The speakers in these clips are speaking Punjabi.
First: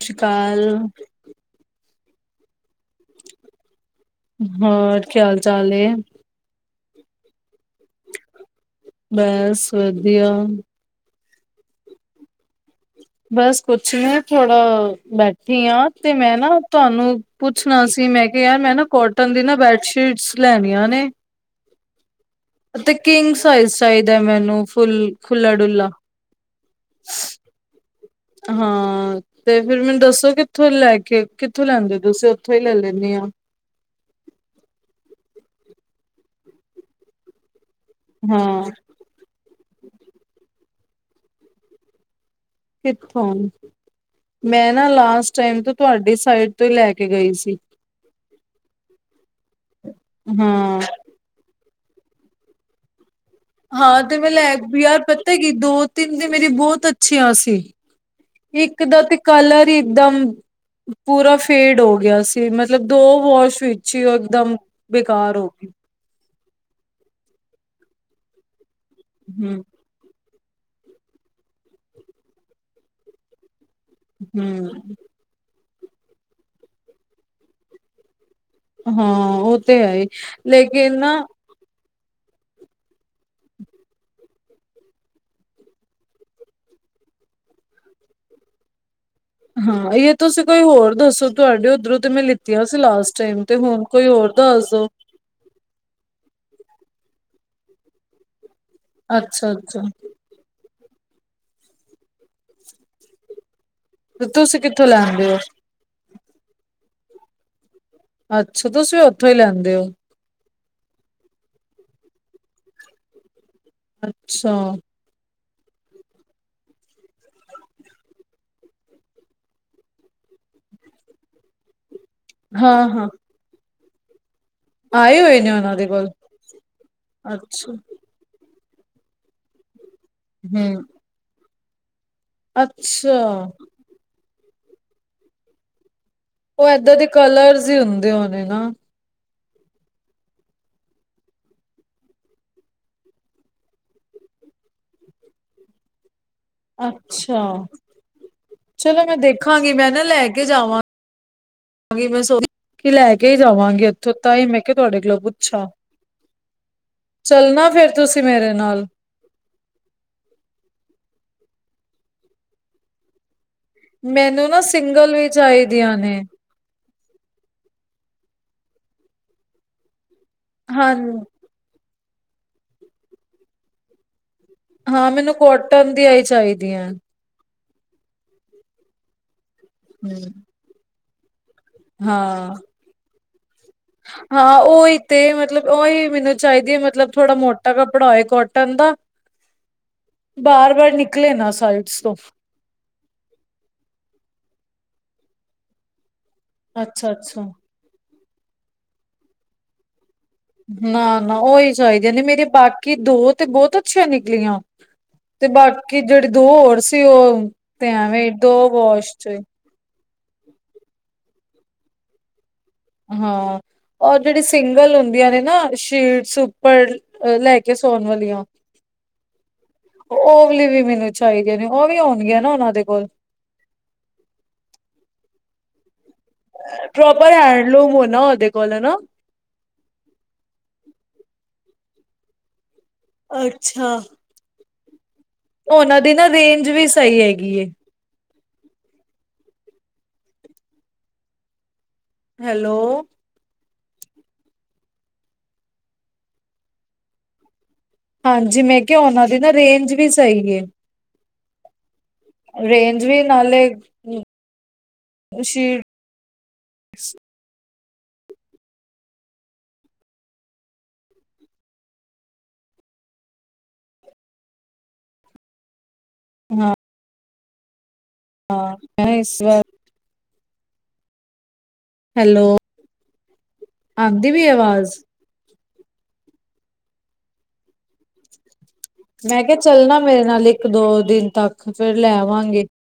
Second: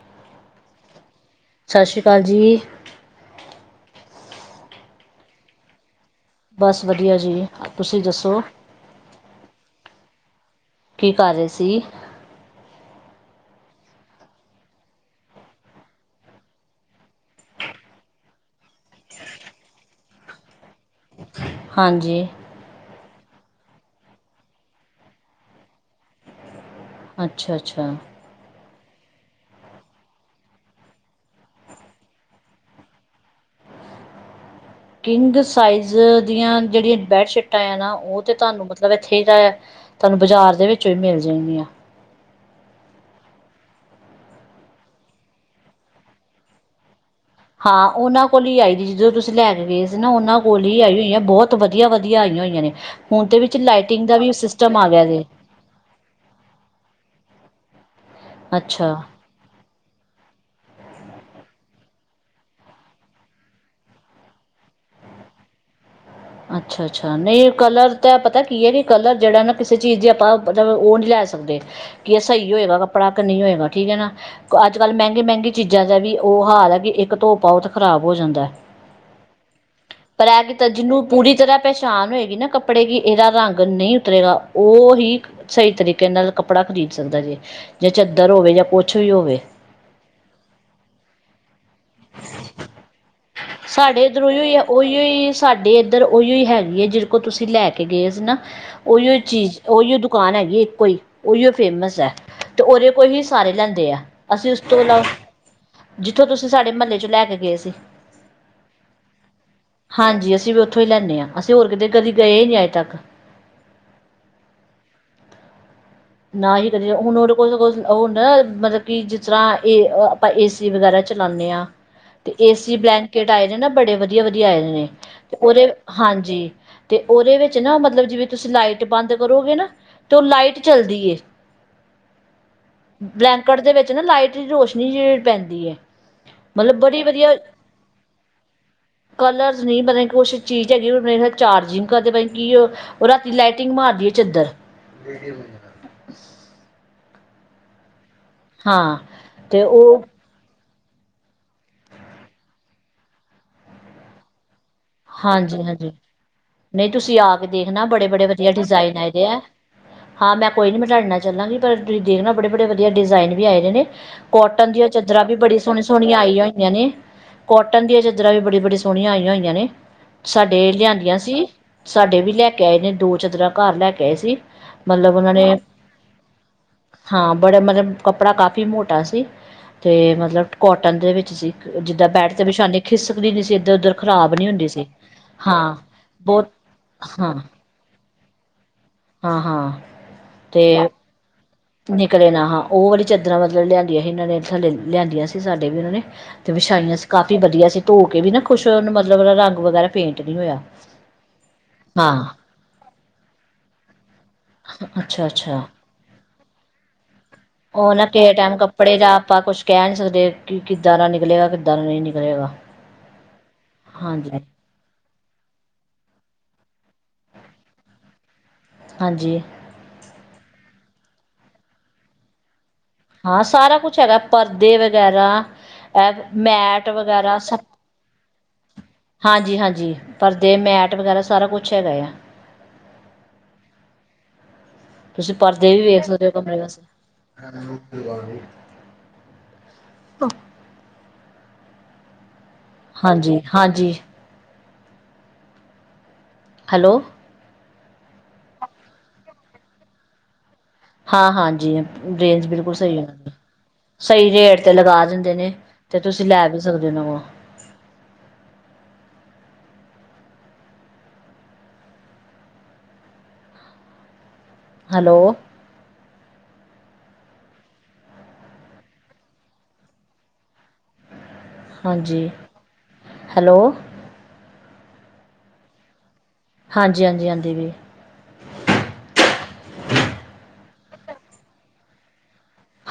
ਸਤਿ ਸ਼੍ਰੀ ਕਾਲ, ਕਾਲ ਜੀ, ਹੋਰ ਕੀ ਹਾਲ ਚਾਲ ਹੈ? ਬਸ ਵਧੀਆ ਜੀ, ਤੁਸੀਂ ਦੱਸੋ? ਬਸ ਵਧੀਆ, ਵੀ ਕਰ ਰਹੇ ਸੀ? ਬਸ ਕੁਛ ਨੀ ਥੋੜਾ ਬੈਠੀ ਹਾਂ ਤੇ ਮੈਂ ਨਾ ਤੁਹਾਨੂੰ ਪੁੱਛਣਾ ਸੀ ਮੈਂ ਕਿਹਾ ਯਾਰ ਮੈਂ ਨਾ ਕੋਟਨ ਦੀ ਨਾ ਬੈਡਸ਼ੀਟਸ ਲੈਣੀਆਂ ਨੇ, ਹਾਂਜੀ ਅਤੇ ਕਿੰਗਸ ਸਾਈਜ਼ ਚਾਹੀਦਾ ਹੈ ਮੈਨੂੰ ਫੁੱਲ ਖੁਲਾ ਡੁਲਾ, ਅੱਛਾ-ਅੱਛਾ, ਹਾਂ ਤੇ ਫਿਰ ਮੈਨੂੰ ਦੱਸੋ ਕਿੱਥੋਂ ਲੈ ਕੇ ਕਿੱਥੋਂ ਲੈਂਦੇ ਤੁਸੀਂ ਉੱਥੋਂ ਹੀ ਲੈ ਲੈਂਲੇ ਆ। ਕਿੰਗ ਸਾਈਜ਼ ਦੀਆਂ ਜਿਹੜੀਆਂ ਬੈਡਸ਼ੀਟ, ਨਾ ਉਹ ਤੇ ਹਾਂ ਤੁਹਾਨੂੰ ਮਤਲਬ ਇੱਥੇ ਹੀ ਤੁਹਾਨੂੰ ਬਾਜ਼ਾਰ ਦੇ ਵਿੱਚ, ਵਿੱਚੋਂ ਮਿਲ ਜਾਣ ਗੀਆਂ। ਕਿਥੋਂ ਮੈਂ ਨਾ ਲਾਸਟ ਟਾਈਮ ਤੋਂ ਤੁਹਾਡੀ ਸਾਈਟ ਤੋਂ ਹੀ ਲੈ ਕੇ, ਗਈ ਸੀ ਹਾਂ ਉਹਨਾਂ ਕੋਲ ਹੀ ਆਈ ਦੀ ਜਦੋਂ ਤੁਸੀਂ ਲੈ ਕੇ ਗਏ ਸੀ ਨਾ ਉਹਨਾਂ ਕੋਲ ਹੀ ਹਾਂ ਆਈ ਹੋਈ ਆ ਬਹੁਤ ਵਧੀਆ ਵਧੀਆ-ਵਧੀਆ ਆਈਆਂ ਹੋਈਆਂ ਨੇ, ਹੁਣ ਤੇ ਵਿੱਚ ਹਾਂ ਲਾਈਟਿੰਗ ਦਾ ਤੇ ਮੈਂ ਵੀ ਲੈ ਸਿਸਟਮ ਕੇ ਆ ਯਾਰ ਗਿਆ ਜੇ ਪਤਾ ਕਿ ਦੋ ਤਿੰਨ ਦੀ ਮੇਰੀ ਬਹੁਤ ਅੱਛੀਆਂ ਸੀ। ਇੱਕ ਦਾ ਅੱਛਾ ਤੇ ਕਲਰ ਹੀ ਇਕਦਮ ਪੂਰਾ ਫੇਡ ਹੋ ਗਿਆ ਸੀ, ਮਤਲਬ ਦੋ ਵਾਸ਼ ਵਿੱਚ ਹੀ ਉਹ ਇਕਦਮ ਬੇਕਾਰ ਹੋ ਗਈ। ਅੱਛਾ-ਅੱਛਾ, ਨਹੀਂ ਕਲਰ ਤਾਂ ਪਤਾ ਕੀ ਹੈ ਕਿ ਕਲਰ ਜਿਹੜਾ ਨਾ ਹੂੰ ਕਿਸੇ ਚੀਜ਼ ਦੀ ਆਪਾਂ ਮਤਲਬ ਉਹ ਨਹੀਂ ਲੈ ਸਕਦੇ ਕਿ ਇਹ ਸਹੀ ਹੋਏਗਾ ਕੱਪੜਾ ਕੇ ਨਹੀਂ ਹੋਏਗਾ। ਠੀਕ ਹੈ ਨਾ ਅੱਜ ਕੱਲ ਹੂੰ ਮਹਿੰਗੇ-ਮਹਿੰਗੇ, ਚੀਜ਼ਾਂ ਦਾ ਵੀ ਉਹ ਹਾਲ ਹੈ ਕਿ ਇੱਕ ਧੋ ਪਾਓ ਖ਼ਰਾਬ ਹੋ ਜਾਂਦਾ। ਹਾਂ ਉਹ ਤੇ ਹੈ ਹੀ ਪਰ ਇਹ ਕਿ ਤਾਂ ਲੇਕਿਨ ਜਿਹਨੂੰ ਪੂਰੀ ਤਰ੍ਹਾਂ ਪ ਪਰ ਸ਼ਾਨ ਹੋਏਗੀ ਨਾ ਕੱਪੜੇ ਕਿ ਇਹਦਾ ਰੰਗ ਨਹੀਂ ਉਤਰੇਗਾ ਉਹ ਹੀ ਸਹੀ ਤਰੀਕੇ ਨਾਲ ਕੱਪੜਾ ਖ਼ਰੀਦ ਸਕਦਾ ਜੇ-ਜੇ ਚਾਦਰ ਹੋਵੇ ਜਾਂ ਕੁਛ ਵੀ ਹੋਵੇ। ਹਾਂ ਇਹ ਤੁਸੀਂ ਕੋਈ ਹੋਰ ਦੱਸੋ ਤੁਹਾਡੇ ਉਧਰੋਂ ਤੇ ਮੈਂ ਲਿੱਤੀਆਂ ਸੀ ਲਾਸਟ ਟਾਈਮ ਤੇ ਹੁਣ ਸਾਡੇ ਕੋਈ ਇੱਧਰ ਹੋਰ ਉਹੀਓ ਹੀ ਹੈ ਦੱਸ ਦੋ ਜਿਹ ਕੋਲ ਤੁਸੀਂ ਲੈ ਕੇ ਗਏ ਸੀ ਨਾ ਉਹੀ ਅੱਛਾ ਚੀਜ਼ ਅੱਛਾ ਉਹੀ ਉਹ ਦੁਕਾਨ ਹੈਗੀ ਕੋਈ ਉਹੀ ਫੇਮਸ ਹੈ ਤੇ ਉਹਦੇ ਕੋਲ ਹੀ ਸਾਰੇ ਲੈਂਦੇ ਆ ਤੇ ਅਸੀਂ ਤੁਸੀ ਉਸ ਤੋਂ ਕਿੱਥੋਂ ਇਲਾਵਾ ਲੈਂਦੇ ਹੋ ਜਿੱਥੋਂ ਤੁਸੀਂ ਸਾਡੇ ਮਹੱਲੇ ਚ ਲੈ ਕੇ ਗਏ ਸੀ ਅੱਛਾ ਤੁਸੀ ਵੀ ਉੱਥੋਂ ਹੀ ਲੈਂਦੇ ਹੋ ਹਾਂਜੀ ਅਸੀਂ ਵੀ ਉੱਥੋਂ ਹੀ ਲੈਂਦੇ ਹਾਂ ਅਸੀਂ ਹੋਰ ਕਿਤੇ ਕਦੀ ਗਏ ਹੀ ਨਹੀਂ ਅੱਜੇ ਤੱਕ ਅੱਛਾ ਨਾ ਹੀ ਕਦੇ ਹੁਣ ਉਹਦੇ ਕੋਲ ਉਹ ਹੁੰਦਾ ਨਾ ਮਤਲਬ ਕਿ ਜਿਸ ਤਰ੍ਹਾਂ ਇਹਏ ਆਪਾਂ ਏਸੀ ਵਗੈਰਾ ਚਲਾਉਂਦੇ ਹਾਂ ਤੇ ਏਸੀ ਹਾਂ ਹਾਂ ਬਲੈਂਕੇਟ ਆਏ ਜਾ ਨਾ ਬੜੇ ਵਧੀਆ ਆਏ ਨੇ ਆਏ ਤੇ ਹੋਏ ਨੇ ਉਹਦੇ ਉਹਨਾਂ ਦੇ ਕੋਲ ਹਾਂਜੀ ਤੇ ਉਹਦੇ ਵਿੱਚ ਅੱਛਾ ਨਾ ਮਤਲਬ ਜਿਵੇਂ ਤੁਸੀਂ ਲਾਈਟ ਬੰਦ ਕਰੋਗੇ ਨਾ ਤ ਲਾਈਟ ਹੂੰ, ਚੱਲਦੀ ਅੱਛਾ ਬਲੈਂਕਟ ਦੇ ਵਿੱਚ ਨਾ ਲਾਈਟ ਰੋਸ਼ਨੀ ਜਿ ਪੈਂਦੀ ਹੈ ਉਹ ਮਤਲਬ ਏਦਾਂ ਬੜੀ ਦੇ ਵਧੀਆ ਕਲਰਸ ਹੀ ਹੁੰਦੇ ਹੋਣੇ ਨਾ ਕਲਰਸ ਨੀ ਮਤਾਬ ਕਿ ਕੁਛ ਚੀਜ਼ ਹੈਗੀ ਚਾਰਜਿੰਗ ਕਰਦੇਤਾਬ ਕੀ ਰਾਤੀ ਲਾਈਟਿੰਗ ਮਾਰਦੀ ਹੈ ਚਾਦਰ [unintelligible] ਅੱਛਾ ਹਾਂ ਚਲੋ ਮੈਂ ਤੇ ਦੇਖਾਂਗੀ ਮੈਂ ਨਾ ਉਹ ਲੈ ਕੇ ਜਾਵਾਂ ਮੈਂ ਸੋ ਕਿ ਲੈ ਕੇ ਜਾਵਾਂਗੀ ਉੱਥੋਂ ਤਾਂ ਹੀ ਮੈਂ ਕਿਹਾ ਤੁਹਾਡੇ ਕੋਲੋਂ ਹਾਂਜੀ ਪੁੱਛਾਂ। ਹਾਂਜੀ ਨਹੀਂ ਤੁਸੀਂ ਆ ਕੇ ਚੱਲਣਾ ਦੇਖਣਾ ਫੇਰ ਬੜੇ ਤੁਸੀਂ ਬੜੇ ਵਧੀਆ ਮੇਰੇ ਨਾਲ ਡਿਜ਼ਾਇਨ ਆਏਦੇ ਹੈ ਹਾਂ ਮੈਂ ਕੋਈ ਨੀ ਬਿਟਡਨਾ ਚਾਹਾਂਗੀ ਪਰ ਤੁਸੀਂ ਦੇਖ ਬੜੇ ਬੜੇ ਵਧੀ ਡਿਜ਼ਾਇਨ ਵੀ ਆਏ ਨੇ ਮੈਨੂੰ ਨਾ ਕੋਟਨ ਦੀਆਂ ਸਿੰਗਲ ਚਾਦਰਰਾਂ ਵੀ ਬੜੀ ਸੋਹੀਆਂ ਚਾਹੀਦੀਆਂ ਸੋਹਣੀਆਂ ਨੇ। ਆਈਆਂ ਹੋਈਆਂ ਨੇ ਕੋਟਨ ਦੀਆਂ ਚ ਜੱਰਾਂ ਵੀ ਬੜ ਬੜੀ ਸੋਹਣੀਆਂਈਆਂ ਹੋਈਆਂ ਨੇ ਸਾਡੇ ਹਾਂ, ਲਿਆਂਦੀਆਂ ਸੀ ਸਾਡੇ ਵੀ ਲੈ ਕੇ ਆਏ ਨੇ ਦੋ ਚਾਦਰਾਂ ਘਰ ਲੈ ਕੇ ਆਏ ਸੀ ਹਾਂ ਮਤਲਬ ਉਹਨਾਂ ਮੈਨੂੰ ਨੇ ਕੋਟਨ ਦੀ ਆਈ ਚਾਹੀਦੀ ਹੈ ਹਾਂ ਬੜਾ ਮਤਲਬ ਕੱਪੜਾ ਕਾਫ਼ੀ ਮੋਟਾ ਸੀ ਤੇ ਹੂੰ, ਮਤਲਬ ਕੋਟਨ ਦੇ ਵਿੱਚ ਜੀ [unintelligible] ਜਿੱਦਾਂ ਬੈਠ ਤੇ ਹਾਂ। ਵਿਸ਼ਾਨੇ ਖਿਸ [unintelligible] ਤੇ ਉੱਧਰ ਖਰਾਬ ਨੀ ਹਾਂ ਹੁੰਦੀ ਸੀ। ਉਹੀ ਤੇ ਹਾਂ ਮਤਲਬ ਉਹੀ ਮੈਨੂੰ ਬਹੁਤ ਚਾਹੀਦੀ ਹੈ ਮਤਲਬ ਥੋੜਾ ਮੋਟਾ ਕੱਪੜਾ ਹੋਏ ਕੋਟ ਹਾਂ ਹਾਂ ਤੇ ਬਾਰ-ਬਾਰ ਨਿਕਲੇ ਨਾ ਸਾਈਡਸ ਤੋਂ ਨਿਕਲੇ ਨਾ ਹਾਂ ਉਹ ਵਾਲੀ ਚਦਰਾਂ ਮਤਲਬ ਲਿਆਂਦੀਆਂ ਸੀ ਇਹਨਾਂ ਨੇ ਥੱਲੇ ਲਿਆਂਦੀਆਂ ਸੀਂ ਸਾਡੇ ਵੀ ਉਹਨਾਂ ਨੇ। ਵਿਛਾਈਆਂ ਸੀ ਕਾਫੀ ਅੱਛਾ-ਅੱਛਾ। ਵਧੀਆ ਸੀਂ ਧੋ ਵੀ ਨਾ ਕੁਛ ਉਹਨ ਮਤਲਬ ਰਗ ਵਗੈਰਾ ਪੇਂਟ ਨਹੀਂ ਹੋਇਆ। ਨਾਨਾ ਉਹੀ ਚਾਹੀ ਦੀਆਂ ਨੇ ਹਾਂ ਮੇਰੇ ਬਾਕੀ ਦੋ ਤੇ ਬਹੁਤ [unintelligible] ਲੀਆਂ ਤੇ ਅੱਛਾ-ਅੱਛਾ ਬਾਕੀ ਜਿਹੜੇ ਦੋ ਹੋਰ ਸੀ ਉਹ ਤੇ ਉਹ ਨਾ ਐਵੇਂ ਦੋ ਵਾਸ਼ ਚ ਤੇ ਕੀ ਕਿੱਦਾਂ ਦਾ ਨਿਕਲੇਗਾ ਕਿੱਦਾਂ ਦਾ ਨਹੀਂ ਨਿਕਲੇਗਾ। ਹਾਂ ਔਰ ਜਿਹੜੀ ਹਾਂਜੀ-ਹਾਂਜੀ ਸਿੰਗਲ ਹੁੰਦੀਆਂ ਨੇ ਨਾ ਸ਼ੀਟਸ ਪਰ ਲੈ ਕੇ ਸੋਣ ਵਾਲੀਆਂ। ਓਵਲੀ ਵੀ ਮੈਨੂੰ ਚਾਹੀਦੀਆ ਨੇ ਉਹ ਵੀ ਹੋਣਗੀਆਂ ਨਾ ਉਹਨਾਂ ਦੇ ਕੋਲ। ਹਾਂ ਸਾਰਾ ਕੁਛ ਹੈਗਾ ਪਰਦੇ ਵਗੈਰਾ ਇਹ ਮੈਟ ਪ੍ਰੋਪਰ ਵਗੈਰਾ ਸ ਹੈਂਡਲੂਮ ਹੋਣਾ ਉਹਦੇ ਕੋਲ ਹਨਾ। ਹਾਂਜੀ ਹਾਂਜੀ ਪਰਦੇ ਮੈਟ ਵਗੈਰਾ ਸਾਰਾ ਕੁਛ ਪੁੱਛਿਆ ਗਾਇਆ। ਅੱਛਾ। ਤੁਸੀਂ ਪਰਦੇ ਵੀ ਉਹਨਾਂ ਵੇਖ ਦੀ ਸਕਦੇ ਨਾ ਹੋ ਕਮਰੇ ਰੇਂਜ ਵਾਸ ਵੀ ਸਹੀ ਹੈਗੀ ਏ। [unintelligible] ਹੈਲੋ। ਹਾਂਜੀ ਹਾਂਜੀ। ਹੈਲੋ। ਹਾਂਜੀ ਮੈਂ ਕਿਹਾ ਉਹਨਾਂ ਦੀ ਨਾ ਰੇਂਜ ਵੀ ਸਹੀ ਏ। ਹਾਂ ਹਾਂਜੀ ਰੇਂਜ ਬਿਲਕੁਲ ਸਹੀ ਰੇਂਜ ਉਹਨਾਂ ਵੀ ਦੀ ਨਾਲੇ ਸਹੀ ਰੇਟ ਤੇ ਲਗਾ ਦਿੰਦੇ ਨੇ ਸ਼ੀਟ ਤੇ ਤੁਸੀਂ ਲੈ ਵੀ ਸਕਦੇ ਨਵਾਂ। ਹੈਲੋ। ਹਮ। ਹਾਂ ਮੈਂ ਇਸ ਵਾਰ ਹਾਂਜੀ ਹੈਲੋ ਹੈਲੋ ਆਉਂਦੀ ਵੀ ਆਵਾਜ਼ [unintelligible] ਹਾਂਜੀ ਹਾਂਜੀ ਆਉਂਦੀ ਪਈ ਹ। ਮੈਂ ਕਿਹਾ ਚੱਲਣਾ ਮੇਰੇ ਨਾਲ ਇੱਕ ਦੋ ਦਿਨ ਤੱਕ ਫੇਰ ਲੈਵਾਂ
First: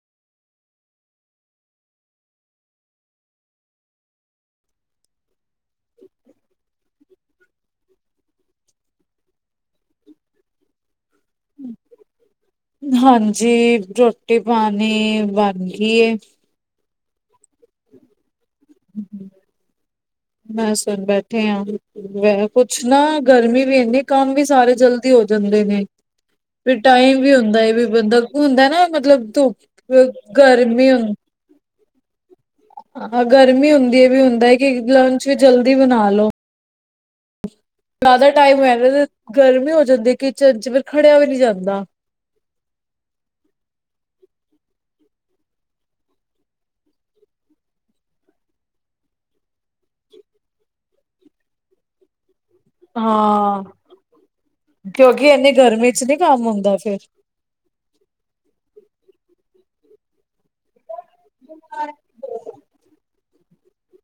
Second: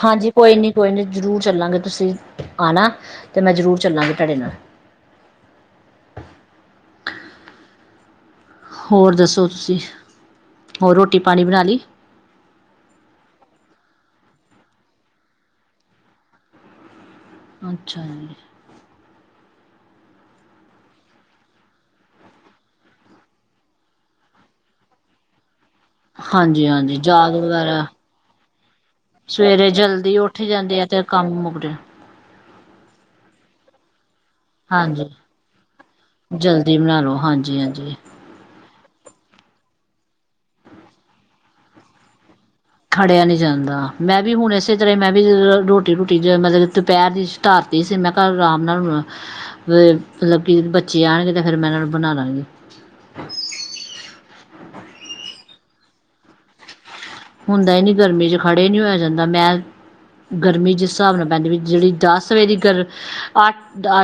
ਹਾਂਜੀ। ਕੋਈ ਨਹੀਂ, ਕੋਈ ਨਹੀਂ। ਜ਼ਰੂਰ ਚੱਲਾਂਗੇ ਤੁਸੀਂ ਆਉਣਾ ਅਤੇ ਮੈਂ ਜ਼ਰੂਰ ਚਲਾਂਗੀ ਤੁਹਾਡੇ ਨਾਲ। ਹੋਰ ਦੱਸੋ ਤੁਸੀਂ ਹੋਰ ਰੋਟੀ? ਪਾਣੀ ਬਣਾ ਲਈ ਹਾਂਜੀ। ਰੋਟੀ ਪਾਣੀ ਬਣ ਗਈ। ਅੱਛਾ ਮੈਂ ਸੁਣ ਬੈਠੇ ਹਾਂ ਕੁੱਛ ਨਾ ਗਰਮੀ ਵੀ ਇਨੀ ਕੰਮ ਵੀ ਸਾਰੇ ਜਲਦੀ ਹੋ ਜਾਂਦੇ ਨੇ। ਹਾਂਜੀ ਵੀ ਹਾਂਜੀ ਟਾਈਮ ਵੀ ਜਾਗ ਹੁੰਦਾ ਹੈ। ਵਗੈਰਾ ਵੀ ਬੰਦਾ ਹੁੰਦਾ ਨਾ ਮਤਲਬ ਸਵੇਰੇ ਧੁੱਪ ਜਲਦੀ ਉੱਠ ਜਾਂਦੇ ਆ ਤੇ ਕੰਮ ਮੁੱਕਦੇ ਹਾਂ- ਗਰਮੀ ਹੁੰਦੀ ਹੈ ਵੀ ਹੁਣ । ਕਿ ਹਾਂਜੀ ਲੰਚ ਵੀ ਜਲਦੀ ਬਣਾ ਲਓ ਜਲਦੀ ਬਣਾ ਲੋ ਹਾਂਜੀ ਹਾਂਜੀ ਜ਼ਿਆਦਾ ਟਾਈਮ ਹੋ ਜਾਂਦਾ । ਗਰਮੀ ਹੋ ਜਾਂਦੀ ਕਿਚਨ ਚ ਫਿਰ ਖੜਿਆ ਵੀ ਨਹੀਂ ਜਾਂਦਾ। ਖੜਿਆ ਨੀ ਜਾਂਦਾ ਮੈਂ ਵੀ ਹੁਣ ਇਸੇ ਤਰ੍ਹਾਂ ਮੈਂ ਵੀ ਰੋਟੀ ਰੂਟੀ ਮਤਲਬ ਦੁਪਹਿਰ ਦੀ ਰਾਤ ਸੀ ਮੈਂ ਘਰ ਆਰਾਮ ਨਾਲ ਮਤਲਬ -ਕਿ ਬੱਚੇ ਆਉਣਗੇ ਤੇ ਫਿਰ ਮੈਂ ਇਹਨਾਂ ਨੂੰ ਬਣਾ ਦਿਆਂਗੀ। ਹਾਂ ਕਿਉਂਕਿ ਇਨੀ ਗਰਮੀ ਚ ਨੀ ਕੰਮ ਹੁੰਦਾ ਫਿਰ । ਹੁੰਦਾ ਹੀ ਨ ਗਰਮੀ ਚ ਖੜੇ ਨੀ ਹੋਇਆ ਜਾਂਦਾ ਮੈਂ ਗਰਮੀ ਜਿਸ ਹਿਸਾਬ ਨਾਲ ਪੈਂਦੀ ਵੀ ਜਿੜੀ ਦਸ ਵਜੇ ਦੀ ਗਰ ਅੱਠ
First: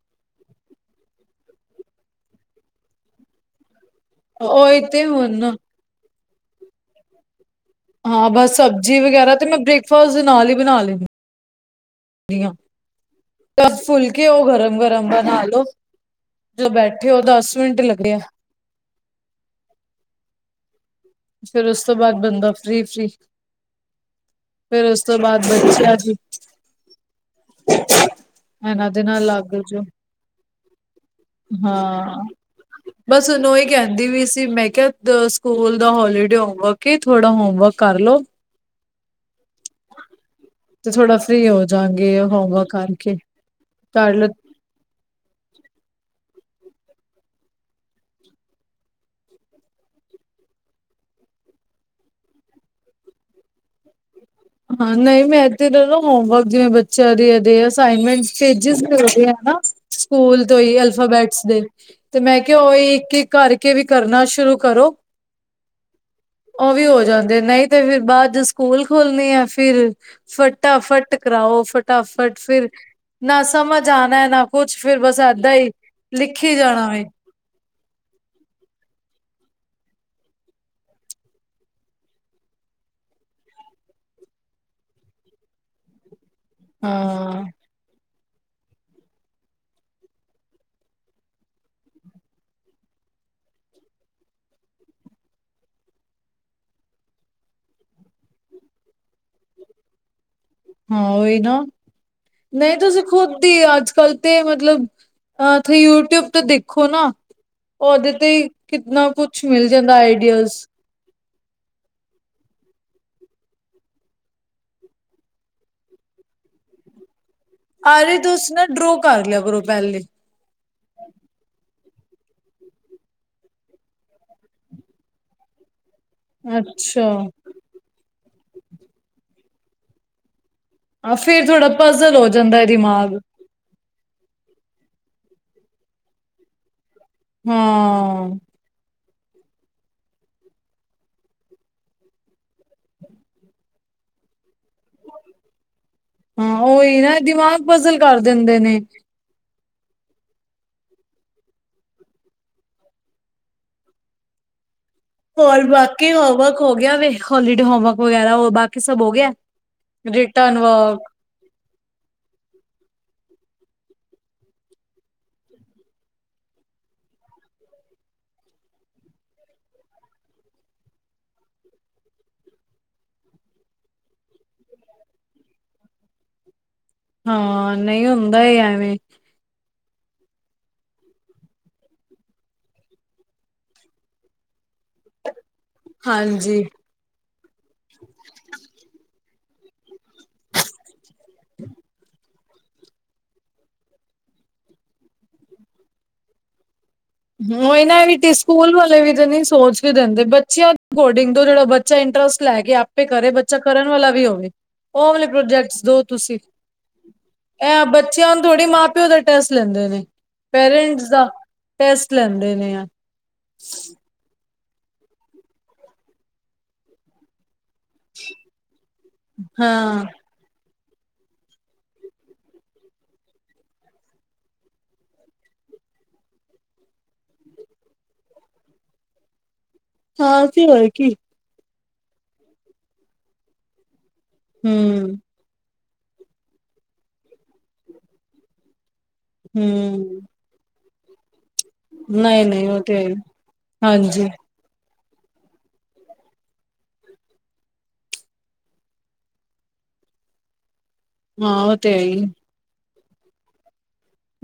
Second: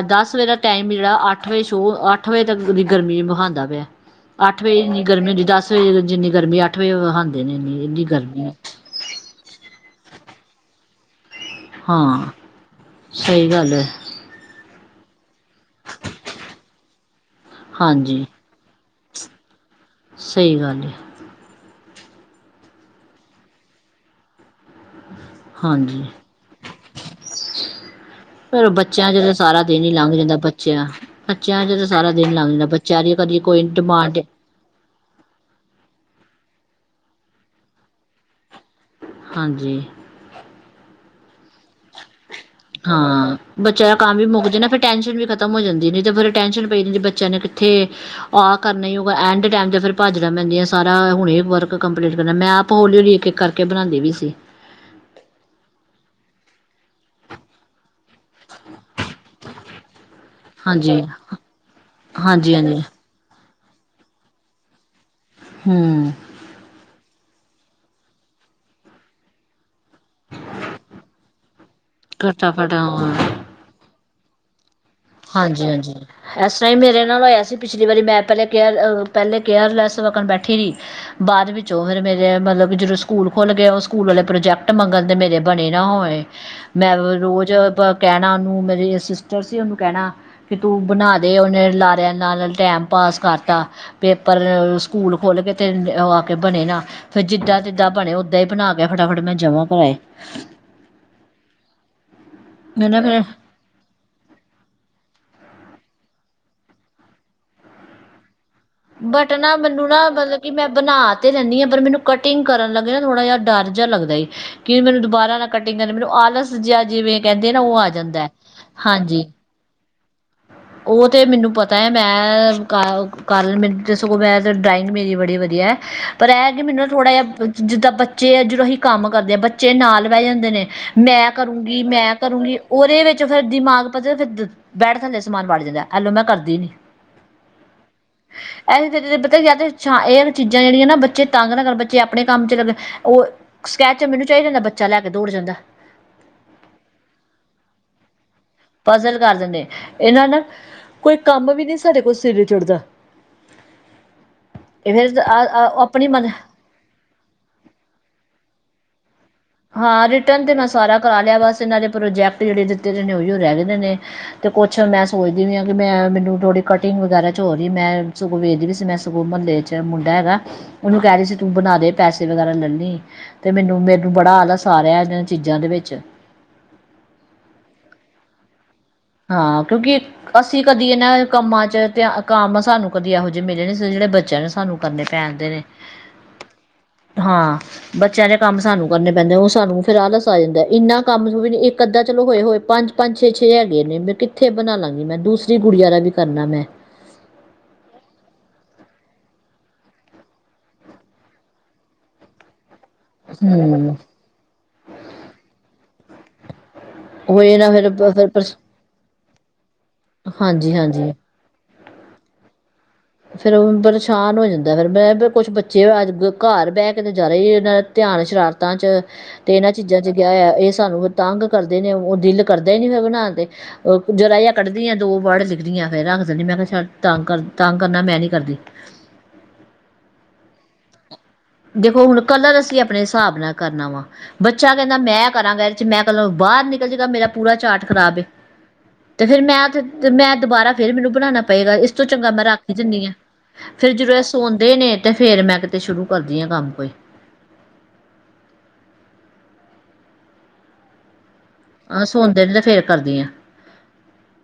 ਦਸ ਵਜੇ ਦਾ ਟਾਈਮ ਜਿਹੜਾ ਅੱਠ ਵਜੇ ਸ਼ੋਅ ਅੱਠ ਵਜੇ ਦੀ ਗਰਮੀ ਵਿਖਾਉਂਦਾ ਪਿਆ । ਅੱਠ ਵਜੇ ਉਹੀ ਇਨੀ ਤੇ ਗਰਮੀ ਹੁਣ ਹੁੰਦੀ ਦਸ ਵਜੇ ਜਿੰਨੀ । ਗਰਮੀ ਅੱਠ ਵਜੇ ਵਿਖਾਉਂਦੇ ਨੇ ਇਨੀ । ਹਾਂ ਬਸ ਸਬਜ਼ੀ ਵਗੈਰਾ ਤੇ ਮੈਂ ਬ੍ਰੇਕਫਾਸਟ ਦੇ ਨਾਲ ਹੀ। ਬਣਾ ਲਈ ਹਾਂ ਦੀਆਂ ਸਹੀ ਗੱਲ ਤਦ ਹੈ ਫੁੱਲਕੇ ਉਹ ਗਰਮ, ਗਰਮ । [unintelligible] ਜਦੋਂ ਬੈਠੇ ਹੋ ਦਸ ਮਿੰਟ ਲੱਗੇ ਆ ਹਾਂਜੀ ਸਹੀ ਗੱਲ ਹੈ ਫੇਿਰ ਉਸ ਤੋਂ ਬਾਅਦ ਬੰਦਾ ਫ੍ਰਰੀ, ਫ੍ਰਰੀ ਫਿਰ ਉਸ ਉਸ ਤੋਂ ਬਾਅਦ ਬੱਚਿਆ ਚ ਫਿਰ ਬੱਚਿਆਂ ਚ ਤਾਂ ਲੱਗ ਸਾਰਾ ਜੋ ਦਿਨ ਹੀ ਲੰਘ ਜਾਂਦਾ ਬੱਚਿਆਂ ਬੱਚਿਆਂ ਚ ਤਾਂ ਸਾਰਾ ਹਾਂ। ਦਿਨ ਹੀ ਲੰਘ ਜਾਂਦਾ ਬੱਚਿਆਂ ਦੀ ਬਸ ਕਦੀ ਹੁਣ ਕੋਈ ਉਹੀ ਕਹਿੰਦੀ ਡਿਮਾਂਡ । ਵੀ ਸੀ ਵਰਕਿਤ ਥੋੜਾ ਹੋਮਵਰਕ ਕਰਲ ਲੋ ਹਾਂਜੀ। ਤੇ ਥੋੜਾ। ਫ੍ਰਰੀ ਹੋ ਜਾਗੇ ਹੋਮਵਰਕ ਕਰਕੇ ਹਾਂ ਬੱਚਿਆਂ ਦਾ ਕੰਮ ਵੀ ਕਰ ਮੁੱਕ ਜੇ ਨਾ ਫੇਿਰ ਟੈਸ਼ਨ ਵੀ ਖ਼ਤਮ ਹੋ ਜਾਂਦੀ ਨਹੀਂ ਤੇ ਫਿਰ ਟੈਸ਼ਨ ਭੈਣ ਜੀ ਬੱਚਿਆਂ ਨੇ ਕਿੱਥੇ ਆਹ ਕਰਨਾ ਹੀ ਹੋਊਗਾ ਐਂਡ ਟਾਈਮ ਤੇ ਫਿਰ ਭਾਜੜਾ ਪੈਂਦੀਆਂ ਸਾਰਾ ਹੁਣ ਵਰਕ ਕੰਪਲੀਟ ਕਰਨਾ ਮੈਂ ਆਪ ਹੌਲੀ ਹੌਲੀ ਇੱਕ ਇੱਕ ਕਰਕੇ ਬਣਾਉਂਦੀ ਪਈ ਸੀ । ਹਾਂ ਨਹੀਂ ਮੈਂ ਤੇ ਜਦੋਂ ਹੋਮਵਰਕ ਜਿਵੇਂ ਬੱਚਿਆਂ ਦੀ ਇਹ ਅਸਾਈਨਮੈਂਟ ਪੇਜਿਸ ਹੁੰਦੇ ਹੈ ਨਾ । ਸਕੂਲ ਤੋਂ ਹੀ ਹਾਂਜੀ ਅਲਫਾਬੈਟਸ ਦੇ ਤੇ ਮੈਂ ਹਾਂਜੀ ਕਿਹਾ ਹਾਂਜੀ ਉਹੀ ਇੱਕ ਕਰਕੇ ਵੀ ਕਰਨਾ ਸ਼ੁਰੂ ਕਰੋ। ਹਮ ਉਹ ਵੀ ਹੋ ਜਾਂਦਾ ਦੇ ਨਹੀਂ ਤੇ ਫਿਰ ਬਾਅਦ ਸਕੂਲ ਖੋਲਣੀ ਆ ਫੇਿਰ ਫਟਾਫਟ ਕਰਾਓ ਫਟਾਫਟ ਘਟਾ ਫਿਰ ਨਾ ਸਮਝ ਆਉਣਾ ਨਾ ਕੁਛ ਫਿਰ ਬਸ ਏਦਾਂ ਹਾਂਜੀ ਹੀ ਹਾਂਜੀ ਲਿਖੀ ਇਸ ਤਰ੍ਹਾਂ ਹੀ ਜਾਣਾ ਮੇਰੇ ਵੇ ਨਾਲ ਹੋਇਆ ਸੀ ਪਿਛਲੀ ਵਾਰੀ ਮੈਂ ਪਹਿਲੇ ਕਿਹਾ ਪਹਿਲੇ ਕੇਅਰਲੈਸ ਵਣ ਬੈਠੀ ਰ ਬਾਅਦ ਵਿੱਚੋਂ ਫਿਰ ਮੇਰੇ ਮਤਲਬ ਕਿ ਜਦੋਂ ਸਕੂਲ ਖੁਲ੍ਹ ਗਏ ਉਹ ਸਕੂਲ ਵਾਲੇ ਪ੍ਰੋਜੈਕਟ ਮੰਗਣ ਤਾਂ ਮੇਰੇ ਬਣੇ ਨਾ ਹੋਏ ਮੈਂ ਹਾਂ ਰੋਜ਼ ਕਹਿਣਾ ਉਹਨੂੰ ਮੇਰੇ ਸਿਸਟਰ ਸੀ ਉਹਨੂੰ ਕਹਿਣਾ ਕਿ ਤੂੰ ਬਣਾ ਦੇ ਉਹਨੇ ਲਾਰਿਆਂ ਨਾਲ ਟੈਮ ਪਾਸ ਕਰਤਾ ਪੇਪਰ ਸਕੂਲ ਖੋਲ ਕੇ ਤੇ ਆ ਕੇ ਬਣੇ ਨਾ ਫੇਿਰ ਜਿਦਾਂ ਜਿੱਦਾਂ ਬਣੇ ਓਦਾਂ ਹੀ ਬਣਾ ਕੇ ਫਟਾਫਟ ਮੈਂ ਜਮ੍ਹਾਂ ਕਰਵਾਏ ਹਾਂ ਹੀ ਨਾ ਨਹੀਂ ਤੁਸੀਂ ਕਰਾਏ। ਖੁਦ ਹੀ ਅੱਜ ਕੱਲ੍ਹ ਤੇ ਮਤਲਬ ਅ ਤੁਸੀ ਯੂਟਿਊਬ ਤੇ ਦੇਖੋ ਨਾ ਉਹਦੇ ਤੇ ਕਿਦਨਾ ਕੁਛ ਮਿਲ ਜਾਂਦਾ ਆਈਡੀਆਜ਼ ਰਹਿੰਦੀ ਹਾਂ ਪਰ ਮੈਨੂੰ ਕਟਿੰਗ ਕਰਨ ਲੱਗੇ ਨਾ ਥੋੜ੍ਹਾ ਜਿਹਾ ਡਰ ਜਿਹਾੱਦਾਏਉਵੇਂ ਮਨੂੰੁਾਰਾ ਨਾਲ ਕਟਿੰ ਕਰਨ ਮੈਨੂੰ ਆਲਸ ਜਹਾ ਜਿਵੇਂ ਕਹਿੰਦੇ ਨਾ ਉਹ ਆ ਅਰੇ ਜਾਂਦਾ ਤੁਸੀਂ ਨਾ ਡਰੋ ਹਾਂਜੀ ਕਰ ਲਿਆ ਪਰੋ ਪਹਿਲੇ ਉਹ ਤੇ ਮੈਨੂੰ ਪਤਾ ਤਾਂ ਹੈ ਮੈਂ ਕਾ ਕਾਰਨ ਮੈਨੂੰ ਸਗੋਂ ਮੈਂ ਤਾਂ ਡਰਾਇੰਗ ਮੇਰੀ ਬੜੀ ਵਧੀਆ ਹੈ ਪਰ ਇਹ ਕਿ ਮੈਨੂੰ ਅੱਛਾ, ਥੋੜ੍ਹਾ ਜਿਹਾ ਜਿੱਦਾਂ ਬੱਚ ਬੱਚੇ ਅੱਜਰੋਂਹੀ ਕੰਮ ਕਰਦੇ ਆ ਬੱਚੇ ਨਾਲ ਬਹਿ ਜਾਂਦੇ ਨੇ ਮੈਂ ਫੇਰ ਥੋੜਾ ਕਰੂੰਗੀ ਮੈਂ ਪਜ਼ਲ ਹੋ ਕਰੂੰਗੀ ਜਾਂਦਾ ਹੈ ਉਹਦੇ ਦਿਮਾਗ। ਵਿੱਚ ਫਿਰ ਦਿਮਾਗ ਪ ਫਦ ਬੈਠ ਜਾਂਦੇ ਸਮਾਨ ਵੜ ਜਾਂਦਾ ਐਲੋ ਮੈਂ ਕਰਦੀ ਨੀ ਹਾਂ ਤੇ ਪਤਾ ਇਹ ਚੀਜ਼ਾਂ ਜਿਹੜੀਆਂ ਨਾ ਬੱਚੇ ਤੰਗ ਨਾ ਕਰ ਬੱਚੇ ਆਪਣੇ ਕੰਮ ਚ ਲੱ ਉਹ ਸਕੈਚ ਮੈਨੂੰ ਚਾਹੀ ਜਾਂਦਾ ਬੱਚਾ ਲੈ ਕੇ ਦੌੜ ਜਾਂਦਾ ਹਾਂ ਉਹੀ ਨਾ ਦਿਮਾਗ ਫਸਲ ਕਰ ਦਿੰਦੇ ਨੇ। ਫਜ਼ਲ ਕਰ ਦਿੰਦੇ ਇਹਨਾਂ ਨਾ ਕੋਈ ਕੰਮ ਵੀ ਨਹੀਂੀ ਸਾਡੇ ਕੋਲ ਸਵੇਰੇ ਚੁੜਦਾ ਹੋਰ ਬਾਕੀ ਹੋਮਵਰਕ ਹੋ ਗਿਆ ਵ ਹੋਲੀਡੇ ਹੋਮਵਰਕ ਵਗੈਰਾ ਹੋ ਬਾਕੀ ਕਿ ਸਭ ਹੋ ਗਿਆ ਹਾਂ ਰਿਟਰਨ ਤੇ ਮੈਂ ਸਾਰਾ ਕਰਾ ਲਿਆ ਬਸ ਇਹਨਾਂ ਦੇ ਪ੍ਰੋਜੈਕਟ ਜਿਹੜੇ ਦਿੱਤੇ ਨੇ ਉਹੀ ਰਹਿ ਗਦੇ ਨੇ ਤੇ ਕੁੱਛ ਮੈਂ ਸੋਚਦੀ ਵੀ ਆਾਂ ਕਿ ਮੈਂ ਮੈਨੂੰ ਥੋੜ੍ਹੀ ਕਟਿੰਗ ਵਗੈਰਾ ਚ ਹੋ ਰਹੀ ਮੈਂ ਸਗੋਂ ਵੇਖਦੀ ਵੀ ਸੀ ਮੈਂ ਸਗੋਂ ਮਹੱਲੇ ਚ ਮੁੰਡਾ ਹੈਗਾ ਉਹਨੂੰ ਕਹਿ ਰਹੀ ਸੀ ਤੂੰ ਬਣਾ ਦੇ ਪੈਸੇ ਵਗੈਰਾ ਲੈਣੀ ਤੇ ਮੈਨੂੰ ਮੇਰੇ ਨੂੰ ਬੜਾ ਆਦਾ ਸਾਰਹਾ ਇਹਨਾਂ ਚੀਜ਼ਾਂ ਦੇ ਵਿੱਚ ਹਾਂ ਨਹੀਂ ਹੁੰਦਾ ਐਵੇਂ ਹਾਂ ਕਿਉਂਕਿ ਅਸੀਂ ਕਦੀ ਇਹਨਾਂ ਕੰਮਾਂ ਚ ਕੰਮ ਸਾਨੂੰ ਕਦੀ ਇਹੋ ਜਿਹੇ ਮਿਲੇ ਨ ਜਿਹੜੇ ਬੱਚਿਆਂ ਨੇ ਸਾਨੂੰ ਕਰਨੇ ਪੈਣਦੇ ਨੇ ਹਾਂਜੀ। ਹਾਂ ਬੱਚਿਆਂ ਦੇ ਕੰਮ ਸਾਨੂੰ ਕਰਨੇ ਪੈਂਦੇ ਉਹ ਸਾਨੂੰ ਫਿਰਹ ਲਸ ਆ ਜਾਂਦਾ ਇੰਨਾ ਕੰਮ ਵੀ ਨੀ ਇੱਕ ਅੱਧਾ ਚਲੋ ਹੋਏ ਹੋਏ ਪੰਜ ਪੰਜ ਛੇ ਨੇ ਮੈਂ ਕਿੱਥੇ ਬਣਾ ਲਾਂਗੀ ਮੈਂ ਦੂਸਰੀ ਕੁੜੀੀਆਂ ਦਾ ਵੀ ਕਰਨਾ ਮੈਂ ਹ ਇਹਨਾਂ ਵੀ ਸਕੂਲ ਵਾਲੇ ਵੀ ਤਾਂ ਨਹੀਂੀ ਸੋਚ ਕੇ ਦਿੰਦੇ ਬੱਚਿਆਂ ਅਕੋਰਡਿੰਗ ਟੂ ਜਿਹੜਾ ਬੱਚਾ ਇੰਟਰਸਟ ਲੈ ਕੇ [unintelligible] ਕਰੇ ਬੱਚਾ ਕਰਨ ਹੂੰ ਵਾਲਾ ਵੀ ਹੋਵੇ ਉਹ ਵਾਲੇ ਪ੍ਰੋਜੈਕਟ ਦੋ ਤੁਸੀਂ ਉਹੀ ਨਾ ਐਂ ਫਿਰ ਬੱਚਿਆਂ ਹੁਣ ਫਿਰ ਥੋੜ੍ਹੀ ਮਾਂ ਪਿਓ ਦਾ ਪੈਸ ਲੈਂਦੇ ਹਾਂਜੀ ਪੇਰੈਂਟਸ ਹਾਂਜੀ ਦਾ ਟੈਸਟ ਲੈਂਦੇ ਨੇ ਆ ਫੇਰ ਉਹ ਪਰੇਸ਼ਾਨ ਹੋ ਜਾਂਦਾ ਫਿਰ ਮੈਂ ਕੁਛ ਬੱਚੇ ਅੱ ਘਰ ਬਹਿ ਕੇ ਜਾ ਰਹੇ ਇਹਨਾਂ ਧਿਆਨ ਸ਼ਰਾਰਤਾਂ ਚ ਤੇ ਇਹਨਾਂ ਚੀਜ਼ਾਂ ਹਾਂ। ਚ ਗਿਆ ਇਸ ਸਾਨੂੰ ਤੰਗ ਕਰਦੇ ਨੇ ਉਹ ਦਿਲ ਕਰਦਾ ਹੀ ਨੀ ਹੈਣਾ ਤੇ ਜਰਾਈਆਂ ਕੱਢਦੀਆਂ ਦੋ ਵਰਡ ਲਿਖਦੀਆਂ ਫੇਿਰ ਆਖ ਦਿੰਦੀ ਮੈਂ ਕਿਹਾ ਤੰਗ ਕਰ ਤਾਂ ਕਰਨਾ ਮੈਂ ਨੀ ਕਰਦੀ ਹਾਂ ਤੇ ਹੋ ਕੀ ਦੇਖੋ ਹੁਣ ਕਲਰ ਅਸੀਂ ਆਪਣੇ ਹਿਸਾਬ ਨਾਲ ਕਰਨਾ ਵਾ ਬੱਚਾ ਕਹਿੰਦਾ ਹੂੰ ਮੈਂ ਕਰਾਂਗਾ ਮੈਂ ਘਰੌ ਬਾਹਰ ਨਿਕਲ ਜਗਾ ਮੇਰਾ ਪੂਰਾ ਚਾਟ ਖਰਾਬ ਤੇ ਫੇਿਰ ਮੈਂ ਹੂੰ ਮੈਂ ਦੁਬਾਰਾ ਫਿਰ ਮੈਨੂੰ ਬਉਣਾ ਪਏਗਾ ਇਸ ਤੋਂ ਚੰਗਾ ਨਹੀਂ ਮੈਂ ਨਹੀਂ ਰੱਖ ਉਹ ਤੇ ਦਦੀ ਹੈ ਹਾਂ ਹੀ ਫੇਰ ਜਦੋਂ ਇਹ ਹਾਂਜੀ। ਸੌਦੇ ਨੇ ਤੇ ਫੇਰ ਮੈਂ ਕਿਤੇ ਸ਼ੁਰੂ ਕਰਦੀਆਂ ਕੰਮ ਕੋਈ ਹਾਂ ਉਹ ਤੇਈ ਕਰਦੀਆਂ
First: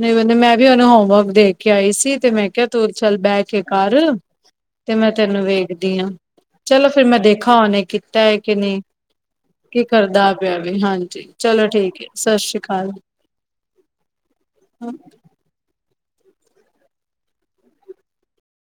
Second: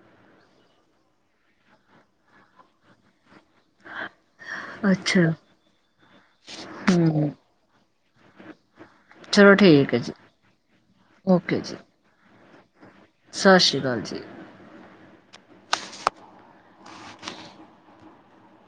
ਨਹੀਂ ਬਦੇ ਮੈਂ ਵੀ ਉਹਨੂੰ ਹੋਮਵਰਕ ਦੇ ਕੇ ਆਈ ਸੀ ਤੇ ਮੈਂ ਕਿਹਾ ਤੂੰ ਚੱਲ ਬਹਿ ਕੇ ਕਰ ਤੇ ਮੈਂ ਅੱਛਾ ਤੈਨੂੰ ਵੇਖਦੀ ਹਾਂ ਚਲੋ ਫੇਿਰ ਮੈਂ ਹਮ ਦੇਖਾ ਉਹਨੇ ਕਿ [unintelligible] ਚਲੋ ਕੀ ਠੀਕ ਹੈ ਜੀ ਕਰਦਾ ਪਿਆ ਵੀ ਹਾਂਜੀ ਓਕੇ ਚਲੋ ਜੀ ਠੀਕ ਹੈ ਸਤਿ ਸ਼੍ਰੀ ਅਕਾਲ [inaudible] ਸਤਿ ਸ਼੍ਰੀ ਅਕਾਲ ਜੀ [inaudible]